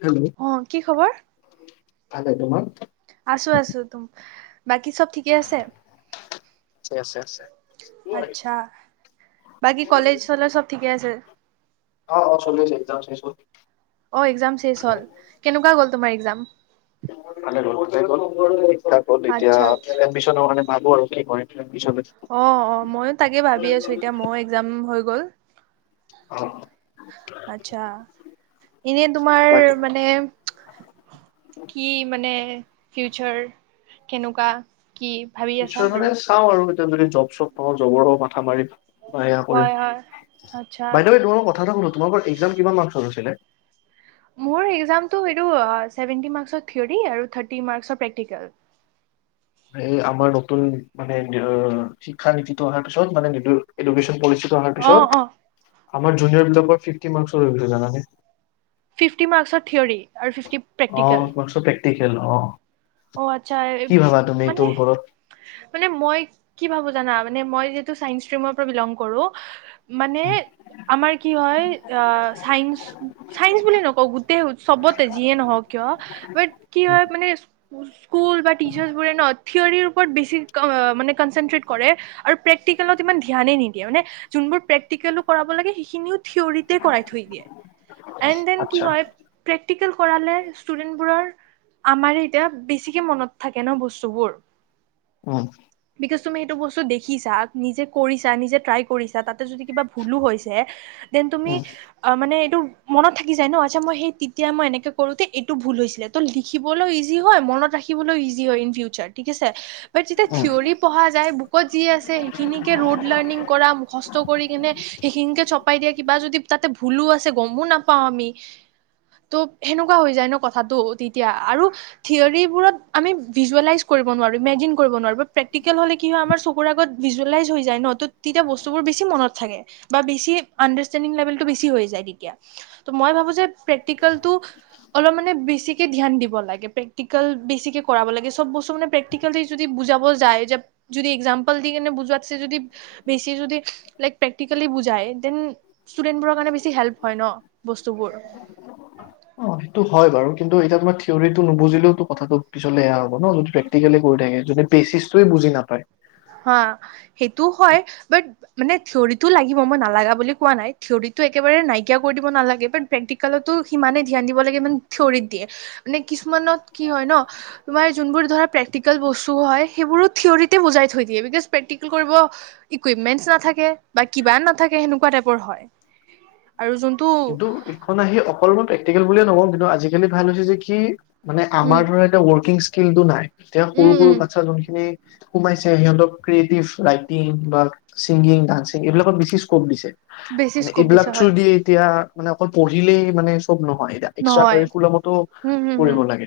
Hello অ কি খবৰ ভালে তোমাৰ আছো আছো তোম বাকী চব ঠিকে আছে আছে আছে আছে আচ্ছা বাকী কলেজ চলেজ চব ঠিকে আছে অ অ চলি আছে একজাম চেচ হল অ এক্সজাম চেচ হল কেনেকুৱা গ'ল তোমাৰ এক্সজাম ভালে গল ঠিকে গল ঠিক থাক হল এতিয়া আচ্ছা আচ্ছা এডমিশ্যন কাৰণে ভাবো আৰু কি কৰিম পিছলে অ অ মইয়ো তাকে ভাবি আছো এতিয়া মইয়ো এক্সজাম হৈ গ'ল অ আচ্ছা এনে তোমাৰ বাকী মানে কি মানে ফিউচাৰ কেনেকুৱা কি ভাবি আছা ফিউচাৰ আৰু মানে চাওঁ আৰু এতিয়া যদি জব চব পাওঁ জবৰ মাথা মাৰিম ট্টায়া হয় কৰিম হয় আচ্ছা বাইদেউ তোমাক মই কথা এটা সুধো তোমালোকৰ এক্সজাম কিমান মাৰ্কচৰ হৈছিলে মোৰ এক্সাজামটো এইটো ছেভেন্টি মাৰ্কচৰ থিয়ৰী আৰু থাৰ্টি মাৰ্কচৰ প্ৰেক্টিকেল এই আমাৰ নতুন মানে অ শিক্ষা, নীতিতো অহাৰ পিছত মানে এডুকেচন, পলিচি ত অ পিছত অ আমাৰ জুনিয়ৰ বিলাকৰ ফিফটি মাৰ্কচৰ হল জানানে। ফিফটি মাৰ্কচৰ থিয়ৰী আৰু ফিফটি প্ৰেক্টিকেল। পেকতিকেল অ অ আচ্ছা এ কি বি ভাবা তুমি মানে এইটোৰ ওপৰত মান মই কি ভাবো জানা মানে মই যিহেতু চাইন্স, ষ্টিমৰ পৰা বিলং কৰো। মানে আমাৰ কি হয় আ চাইন্স। চাইন্স বুলি নকওঁ গোটেই চবতে যিয়ে নহওক কিয় বাট কি হয় মানে স্কুল বা টিচাৰ্চবোৰে ন থিয়ৰীৰ ওপৰত বেছি মানে কনচেনট্ৰেট কৰে। আৰু প্ৰেক্টিকেলত ইমান ধ্যানে নিদিয়ে মানে যোনবোৰ প্ৰেক্টিকেলো কৰাব লাগে সেইখিনিও থিয়ৰিতে কৰাই থৈ দিয়ে এণ্ড দেন কি আচ্ছা হয়। প্ৰেক্টিকেল কৰালে ষ্টুডেন্টবোৰৰ আমাৰে ইয়াত বেছিকে মনত থাকে ন বস্তুবোৰ। উম' বিকজ তুমি সেইটো বস্তু দেখিছা নিজে কৰিছা নিজে ট্ৰাই কৰিছা তাত তে যদি কিবা ভুলো হৈছে দেন তুমি উম, আৰু মানে এইটো মনত থাকি যায় ন আচ্ছা মই সেই তেতিয়া মই এনেকে কৰোতে এইটো ভুল হৈছিলে ত' লিখিবলৈ ইজি ইজি হয় মনত ৰাখিবলৈও ইজি হয় ইন ফিউচাৰ থিক আছে বাট যেতিয়া উম। থিয়ৰি। পঢ়া যায় বুকত, যি আছে সেইখিনিকে ৰোড লাৰ্ণিং কৰা মুখষ্ট কৰি কেনে সেইখিনিকে চপাই দিয়া কিবা যদি তাতে ভুলো আছে গমো নাপাওঁ আমি। ত' সেনেকুৱা হৈ যায় ন কথাটো তেতিয়া আৰু থিয়ৰীবোৰত আমি ভিজুৱেলাইজ, কৰিব নোৱাৰোঁ ইমেজিন কৰিব নোৱাৰোঁ বাট প্ৰেক্টিকেল হ'লে কি হয় আমাৰ চকুৰ আগত ভিজুৱেলাইজ হৈ যায় ন ত তেতিয়া বস্তু বোৰ বেছি মনত থাকে। বা বেছি আণ্ডাৰষ্টেণ্ডিং লেভেলটো বেছি হৈ যায় তেতিয়া ত মই ভাবো যে প্ৰেক্টিকেলটো অলপ মানে বেছিকে ধ্যান দিব লাগে প্ৰেক ক্টিকেল বেছিকে কৰাব লাগে সব বস্তু মানে প্ৰেক্টিকেল দি যদি বুজাব যায় যে যদি একজাম্পল দি কেনে বুজুৱাত চে যদি বেছি যদি লাইক প্ৰেক্টিকেলি বুজাই ডেন। ষ্টুডেন্টবোৰৰ কাৰণে বেছি হেল্প হয় ন বস্তুবোৰ। অ সেইটো হয় বাৰু কিন্তু এতিয়া তোমাৰ থিয়ৰিটো নুবুজিলেওটো কথাটো পিছলৈ এয়া হ'ব ন যদি প্ৰেক ক্টিকেলি কৰি থাকে যদি বেচিছটোৱে বুজি নাপায়। হা, সেইটো হয়, বাট মানে, থিয়ৰিটো লাগিব। মই নালাগা বুলি কোৱা নাই, থিয়ৰিতটো একেবাৰে নাইকিয়া কৰি দিব নালাগে বাট প্ৰেক্টিকেলতো সিমানে ধ্যান দিব লাগে। ইমান থিয়ৰিত দিয়ে, মানে কিছুমানত কি হয়, ন? তোমাৰ যোনবোৰ ধৰা প্ৰেক্টিকেল বস্তু হয়, সেইবোৰো থিয়ৰতে বুজাই। থৈ দিয়ে, বিকজ প্ৰেক্টিকেল কৰিব। ইকুইপমেনছ নাথাকে বা কিবা নাথাকে, সেনেকুৱা টাইপৰ হয় আৰু যোন। কিন্তু এইখন আহি অকলমান প্ৰেক্টিকেল বুলিয়ে নকওঁ, কিন্তু আজিকালি ভাল হৈছে যে কি মানে আমাৰ উম ধৰা এতিয়া ৱৰ্কিং, স্কিলটো নাই, এতিয়া উম সৰু সৰু উম বাচ্ছা যোনখিনি। সোমাইছে, সিহঁতক ক্ৰিয়েটিভ ৰাইটিং বা ছিংগিং, ডান্সিং, এইবিলাকত বেছি স্কপ দিছে, বেছি মানে, স্কোপ এইবিলাক দিছে থ্ৰু হয় দিযে। এতিয়া মানে, অকল পঢ়িলেই মানে চব নহয়, এতিয়া। এক্সট্ৰা নহয় কাৰিকুলামতো হম হম কৰিব হম লাগে,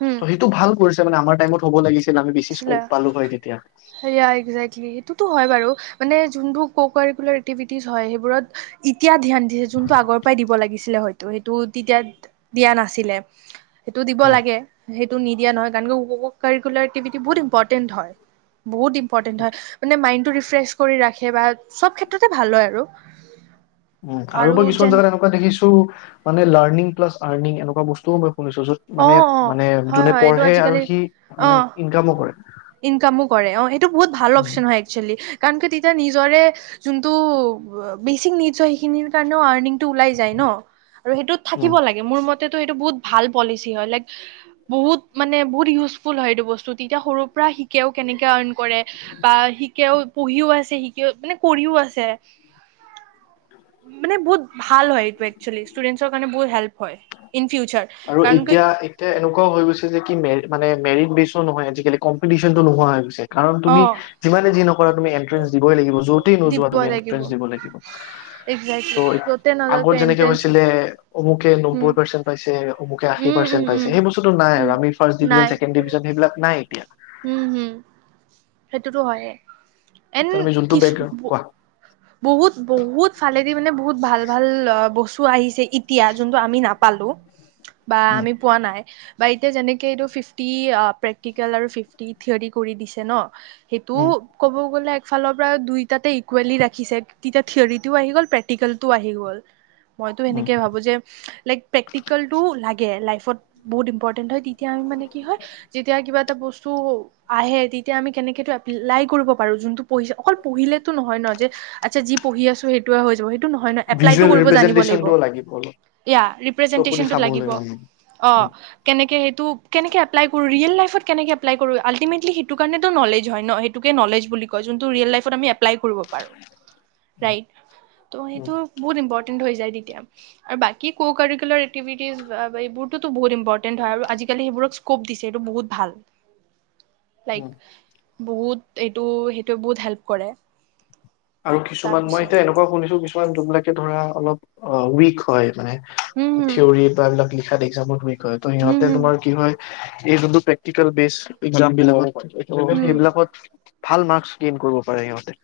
হম ত', সেইটো ভাল কৰিছে মানে, আমাৰ টাইমত হ'ব লাগি। আমি বেছি আছিলে স্কপ পালো হয় তেতিয়া। সেয়া একজেক্টলি, সেইটোতো হয় বাৰু। মানে যোনবিলাক এক্টিভিটি হয়, সেইবোৰত এতিয়া ধ্যান। যিহেতু যোনটো আগৰ পৰাই দিব লাগিছিলে, হয়তো সেইটো তেতিয়া দিয়া নাছিলে। সেইটো দিব উম, লাগে, সেইটো নিদিয়া নহয়, কাৰণ ক কাৰুকুলৰ এক্টিভিটি বহুত ইম্পৰ্টেণ্ট হয়। বহুত ইম্পৰ্টেণ্ট হয়, মানে মাইণ্ড টো ৰিফ্ৰেছ কৰি ৰাখে বা সব ক্ষেত্ৰতে ভাল হয় আৰু। উম, আৰু তো কিছুমান জেগাত এনেকুৱা দেখিছোঁ। মানে, লাৰ্ণিং প্লাছ আৰ্ণিং এনেকুৱা বস্তুও মই শুনিছোঁ, য'ত অ মানে, অ মানে, হয় যোনে হয় এইটো পঢ়ে আজিকালি আৰু সি অ মানে ইনকামো কৰে। ইনকামো কৰে, অ', এইটো বহুত ভাল উম, অপচন হয় একচুৱেলি কাৰণ তেতিয়া নিজৰে যোনটো বেচিক নিডছ হয়, সেইখিনিৰ কাৰণেও আৰ্নিংটো ওলাই যায় ন! আৰু সেইটোত উম, থাকিব লাগে, মোৰ মতেতো সেইটো বহুত ভাল পলিচি হয়, লাইক বহুত মানে বহুত ইউজফুল হয় এইটো বস্তু, তেতিয়া সৰুৰ পৰা শিকেও, কেনেকে আৰ্ণ কৰে। বা শিকেও, পঢ়িও আছে, শিকি মানে, কৰিও আছে। উম' [inaudible] মানে বহুত ভাল হয় এইটো একচুৱেলি, ষ্টুডেন্টছৰ কাৰণে বহুত হেল্প হয়, ইন ফিউচাৰ। আৰু কাৰণ কি এতিয়া এতিয়া এনেকুৱা গৈছে যে কি, মে মানে মেৰিট বেচো নহয়, আজিকালি কম্পিটিচ্যনটো নোহোৱা হৈ গৈছে। কাৰণ অ তুমি যিমানে যি নকৰা তুমি এন্ট্ৰেন্ঞ্চ দিবই লাগিব, য'ত যতেই দিব নোযোৱা তুমি লাগিব এনট্ৰেঞ্চ দিব লাগিব। একজেক্টলি চ' য'তে নাযাওক আগত কিয় যেনেকে এন্ট্ৰেন্স হৈছিলে, অমুকে নব্বৈ হম পাৰ্চেন্ট পাইছিল। যে অমুকে আশী উম পাৰ্চেট উম পাইছে, উম সেই বস্তুটো নাই আৰু উম আমি ফাৰ্ষ্ট ডিভিজন, নাই ছেকেণ্ড ডিভিজন, সেইবিলাক নাই এতিয়া। উম' উম' সেইটোতো হয়েই, এণ্ড তাৰ আমি যোনটো কিছু বেকগ্ৰাউণ্ড কোৱা বহুত, বহুত ফালেদি মানে, বহুত ভাল, ভাল বস্তু আহিছে, এতিয়া যোনটো আমি নাপালোঁ। বা উম। আমি পোৱা নাই। বা এতিয়া যেনেকে, এইটো ফিফটি প্ৰেক্টিকেল আৰু ফিফটি থিয়ৰী কৰি দিছে ন! সেইটো উম, ক'ব গ'লে, একফালৰ পৰা দুইটাতে ইকুৱেলি ৰাখে। ছে, তেতিয়া থিয়ৰিটোও আহি গ'ল, প্ৰেক্টিকেলটোও আহি গ'ল, মইতো উম, সেনেকে ভাবোঁ যে, লাইক প্ৰেক্টিকেলটো লাগে, লাইফত বহুত ইম্পৰ্টেণ্ট হয়, তেতিয়া আমি মানে কি হয় যেতিয়া কিবা এটা বস্তু আহে, তেতিয়া আমি কেনেকে এইটো এপ্লাই কৰিব পাৰোঁ, যোনটো পঢ়িছে, অকল পঢ়িলেতো নহয় ন যে আচ্ছা, যি পঢ়ি আছোঁ, সেইটোৱে হৈ যাব। সেইটো নহয় ন, এপ্লাইটো ভিজুৱেল কৰিব জানিব লাগিব, ৰিপ্ৰেজেন্টেচনটোও অলপ এতিয়া চকু দি ৰেপ্ৰেজেণ্টেচনটো চাব লাগিব। আমি। অ'। উম, কেনেকে সেইটো কেনেকে এপ্লাই কৰোঁ, ৰিয়েল লাইফত কেনেকে এপ্লাই কৰোঁ, আল্টিমেটলি সেইটো কাৰণে টো নলেজ হয় ন! সেই সেইটোকে নলেজ বুলি কয়, যোনটো ৰিয়েল লাইফত আমি এপ্লাই কৰিব পাৰোঁ। ৰাইট, ত' উম, সেইটো বহুত ইম্পৰ্টেন্ট হৈ যায় তেতিয়া। আৰু বাকী ক' কাৰিকুলাৰ এক্টিভিটিজ বা এইবোৰতো বহুত ইম্পৰ্টেন্ট হয় আৰু আজিকালি সেইবোৰ স্কপ দিছে, এইটো বহুত ভাল। [unintelligible] লাইক বহুত এইটো সেইটো বহুত হেল্প কৰে। আৰু কিছুমান মই তাৰপিছত এতিয়া এনেকুৱা শুনিছোঁ কিছুমান যোনবিলাকে ধৰা অলপ অ' উইক হয় মানে হম হম থিয়ৰৰি বা এইবিলাক লিখাত এক্সামত উইক হয় ত হম সিহঁতে হম তোমাক কি হয় এই যোনবোৰ প্ৰেক্টিকেল প্ৰেছ, এক্সাম বিলাক হম সেইবিলাকত ভাল মাৰ্কচ গেইন কৰিব পাৰে সিহঁতে।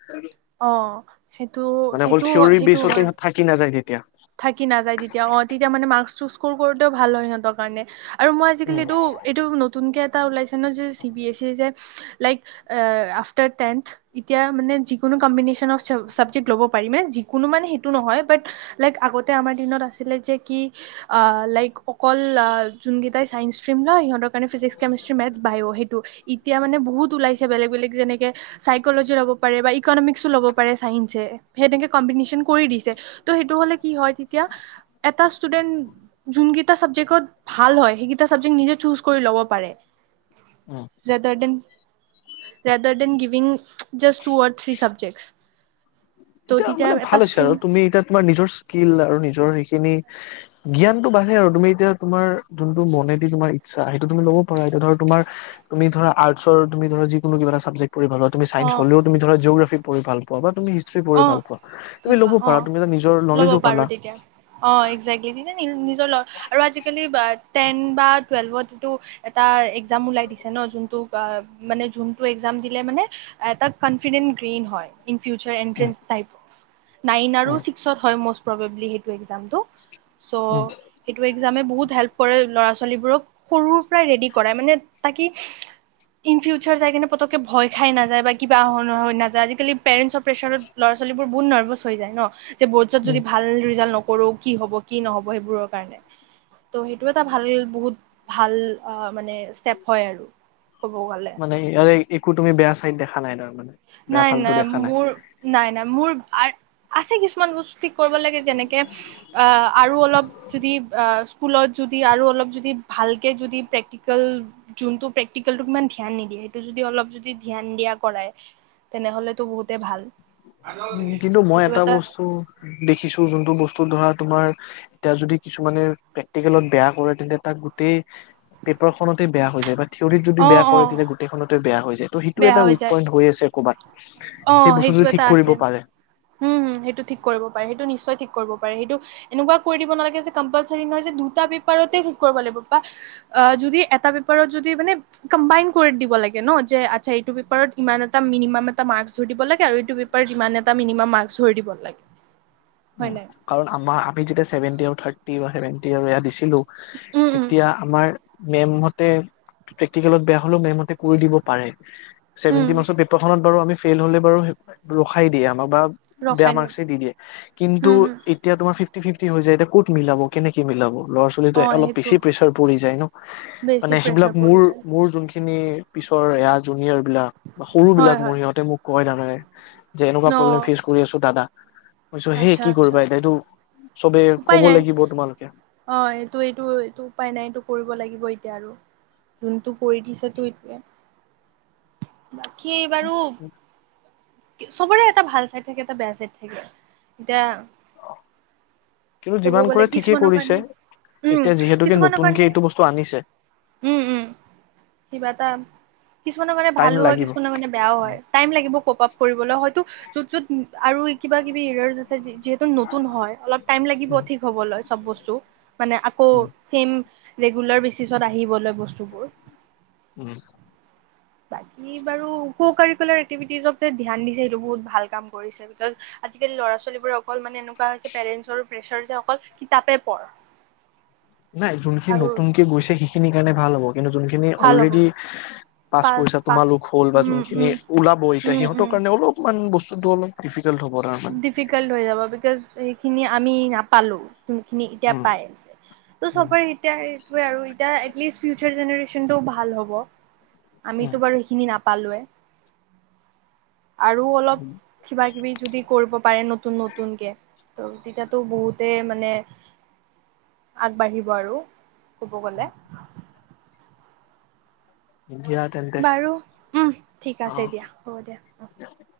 অ' সেইটো, মানে অকল সেইটো, থিয়ৰী সেইটো বেচতে হয়। সিহঁত থাকি নাযায় তেতিয়া থাকি নাযায় তেতিয়া অ' তেতিয়া মানে মাৰ্কটো স্কৰ কৰোঁতেও ভাল হয় সিহঁতৰ কাৰণে আৰু মই আজিকালি উম, এইটো এইটো নতুনকৈ এটা ওলাইছে ন যে চি বি এছ ই যে লাইক আফটাৰ টেন্থ এতিয়া মানে যিকোনো কম্বিনেশ্যন অফ চ-চাবজেক্ট ল'ব পাৰিমে যিকোনো মানে সেইটো নহয় বাত লাইক আগতে আমাৰ দিনত আছিলে যে কি অ' লাইক অকল অ' যোন কেইটাই চাইন্স ষ্টিম ন' সিহঁতক কাৰণে ফিজিক্স, কেমেষ্ট্ৰ, মেথছত, বায়ো সেইটো, এতিয়া মানে বহুত ওলাইছে বেলেগ বেলেগ যেনেকে চাইকলজি ল'ব পাৰে বা ইকনমিক্সো ল'ব পাৰে চাইন্সে। [unintelligible] কম্পিটিচন কৰি দিছে, ত' সেইটো হ'লে কি হয় তেতিয়া এটা ষ্টুডেন্ট যোনকেইটা চাবজেক্টত ভাল হয়, সেইকেইটা চাবজেক্ট নিজে চুজ কৰি ল'ব পাৰে। অ'। Rather than, rather than giving just two or three subjects. এতিয়া মানে ভাল হৈছে আৰু তুমি এতিয়া তোমাৰ নিজৰ স্কিল আৰু নিজৰ সেইখিনি জ্ঞানটো বাঢ়ে আৰু তুমি এতিয়া তোমাৰ যোনটো মনেদি তোমাৰ ইচ্ছা সেইটো তুমি ল'ব পাৰা এতিয়া ধৰ তোমাৰ তুমি ধৰা আৰ্টছৰ তুমি ধৰা যিকোনো কিবা এটা ছাব্জেক পঢ়ি [unintelligible] তুমি চাইন্স অ' হ'লেও তুমি ধৰা জিঅগ্ৰাফী পঢ়ি ভাল পোৱা বা তুমি [inaudible] পৰি অ' ভাল পোৱা তুমি ভবা ল'ব অ' পাৰা তুমি যে নিজৰ ল'ব নলেজো পাৰো পালা। তেতিয়া অ' এক্সেক্টলি [unintelligible] নিজৰ আৰু আজিকালি টেন বা টুৱেলভতটো এটা এক্সাম উওলাই দিছে ন' যোনটো অ' মানে যোনটো এক্সাম দিলে মানে এটা কনফিডেন গ্ৰীন হয়, ইন ফিউাৰ [inaudible] উম টাইপ, নাইন আৰু উম ছিক্সত হয় মষ্ট প্ৰবেবলি সেইটো এক্সামটো। চ' উম সেইটো এক্সামে বহুত হেল্প কৰে ল'ৰা ছোৱালীবোৰক সৰুৰ পৰাই ৰেডি কৰাই মানে তাকি ইন ফিউচাৰ যাই কিনে পতকে ভয় খাই নাযায় বা কিবা হৈ নহয় নাযায় আজিকালি পেৰেণ্টছৰ প্ৰেছাৰত ল'ৰা ছোৱালীবোৰ বহুত নাৰ্ভাচ হৈ যায় ন' যে বৰ্ডছত উম যদি ভাল ৰিজাল্ট নকৰো কি হ'ব কি নহ'ব সেইবোৰৰ কাৰণে। ত' সেইটো এটা ভাল বহুত ভাল অ' মানে ষ্টেপ হয় আৰু। ক'ব গ'লে। মানে ইয়াৰে একো তুমি বেয়া চাইড দেখা নাই তাৰ মানে। বেয়া নাই ফালটো নাই দেখা মোৰ নাই নাই মোৰ আ-আছে কিছুমান বস্তু ঠিক কৰিব লাগে যেনেকে অ' আৰু অলপ যদি অ' স্কুলত যদি আৰু অলপ ভালকে যদি প্ৰেক্টিকেল যোনটো প্ৰেক্টিকেলটোক ইমান ধ্যান নিদিয়ে, সেইটো যদি অলপ যদি ধ্যান দিয়া কৰাই। তেনেহ'লেতো বহুতেই ভাল। উম, কিন্তু মই এটা বস্তু দেখিছোঁ যোনটো বস্তু ধৰা তোমাৰ এতিয়া যদি কিছুমানে প্ৰেক্টিকেলত বেয়া কৰে তেন্তে তাক গোটেই পেপাৰখনতে বেয়া হৈ যায় বা থিয়ৰিত যদি অ বেয়া অ কৰে তেতিয়া গোটেইখনতে বেয়া হৈ যায় ত' সেইটো বেয়া এটা হৈ উইক যায় পইণ্ট হৈ আছে ক'ৰবাত। সেই অ' বস্তুটো সেইটো যদি ঠিক এটা কৰিব আছে, পাৰে হম, হম, সেইটো ঠিক কৰিব পাৰে, সেইটো নিশ্চয় ঠিক কৰিব পাৰে সেইটো এনেকুৱা কৰি দিব নালাগে যে কম্পালচৰি নহয় যে দুটা পেপাৰতে ঠিক কৰিব লাগিব বা অ' যদি এটা পেপাৰত যদি মানে কম্বাইন কৰি দিব লাগে ন' যে আচ্ছা এইটো পেপাৰত ইমান এটা মিনিমাম এটা মাৰ্ক ধৰি দিব লাগে আৰু এইটো পেপাৰ ইমান এটা মিনিমাম মাস্ক ধৰি দিব লাগে। উম, হয় নাই কাৰণ আমাৰ আমি যেতিয়া চেভেনটি থাৰ্টি বা চেভেনটি এ দিছিলোঁ, উম উম তেতিয়া আমাৰ মেমহঁতে, প্ৰেক্টিকেলত বেয়া হ'লেও মেমহঁতে কৰি দিব পাৰে। উম চেভেনটি মাস্কৰ পেপাৰখনত বাৰু আমি ফেইল হ'লে বাৰু ৰখাই দিয়ে আমাক বা বেয়া ৰখাই দিম মাৰ্কচে দি দিয়ে, কিন্তু উম হম এতিয়া তোমাৰ ফিফটি ফিফটি হৈ যায়, এতিয়া কত মিলাব কেনেকে মিলাব? লৰা ছোৱালি অ এতিয়া অলপ সেইটো বেছিয়ে প্ৰেচাৰ পৰি যায় ন, বেছি মানে সেইবিলাক প্ৰেছাৰ পৰি মোৰ যায় মোৰ যোনখি খিনি পিছৰ এয়া জুনিয়ৰ বিলাক বা সৰু হয় বিলাক মোৰ হয় সিহঁতে মোক কয় তাৰ মানে। যে এনেকুৱা প্ৰব্লেম অ ফেচ কৰি আছো দাদা। মই কৈছোঁ সেই আচ্ছা কি আচ্ছা কৰিবা এতিয়াতো এইটো চবে কব লাগিব তোমালোকে? অঁ এইটো এইটো এইটো উপায় নাই, এইটো কৰিব লাগিব এতিয়া আৰু। যোনটো কৰি দিছে তো এতিয়া, বাকী বাৰু চবৰে এটা ভাল চাইড থাকে, এটা বেয়া চাইড থাকে। এতিয়া কিন্তু ক'ব যিমান গ'লে কৰে ঠিকেই কিছুমানৰ কৰিছে কাৰণে উম, এতিয়া যিহেতুকে কিছুমান নতুনকে কাৰণে এইটো বস্তু আনিছে উম উম। কিবা এটা কিছুমানৰ কাৰণে টাইম ভালো হয়, লাগিব কিছুমানৰ কাৰণে বেয়াও হয়। টাইম লাগিব ক পা ফুৰিবলে হয়টো যত যত আৰু কিবা কিবি যিহেতু নতুন হয়, অলপ টাইম লাগিব উম, ঠিক হবলৈ চব বস্তু, মানে আকৌ উম, চেম ৰেগুলাৰ বেচিছত আহিবলে বস্তুবোৰ। উম। বাকী বাৰু কু কাৰিকলাৰ এক্টিভিটিক যে ধিয়ান দিছে, সেইটো বহুত ভাল কাম কৰিছে। বিকজ, আজিকালি ল'ৰা ছোৱালীবোৰে অকল মানে এনেকুৱা হৈছে, পেৰেন্টছৰো প্ৰেছাৰ যে অকল কিতাপে পঢ়। নাই যোনখিনি আৰু নতুনকে গৈছে, সেইখিনিৰ কাৰণে ভাল হ'ব, কিন্তু যোনখিনি ভাল হ'ব অলৰেডি পা পাচ কৰিছা, পাছ তোমালোক হ'ল বা উম যোনখিনি উম ওলাব এতিয়া উম সিহঁতৰ উম কাৰণে অলপ মান বস্তুতটো অলপ ডিফিকাল্ট হ'ব তাৰ মানে। কেল হৈ যাব, বিকছ সেই খিনি আমি নাপালোঁ। খিনি এতিয়া উম পাই আছে, ত' উম চবৰে এতিয়া সেইটোৱে আৰু এতিয়া এটলিষ্ট ফিউচাৰ জেনেৰেশ্যনটোও ভাল হ'ব। উম আমিতো বাৰু সেইখিনি নাপালোৱে, আৰু অলপ কিবা কিবি যদি কৰিব পাৰে নতুন নতুনকে, ত' তিতিয়াটো বহুতে মানে আগবাঢ়িব আৰু ক'ব গলে। [inaudible] বাৰু উম, ঠিক আছে অ দিয়া হ'ব দিয়া। [inaudible]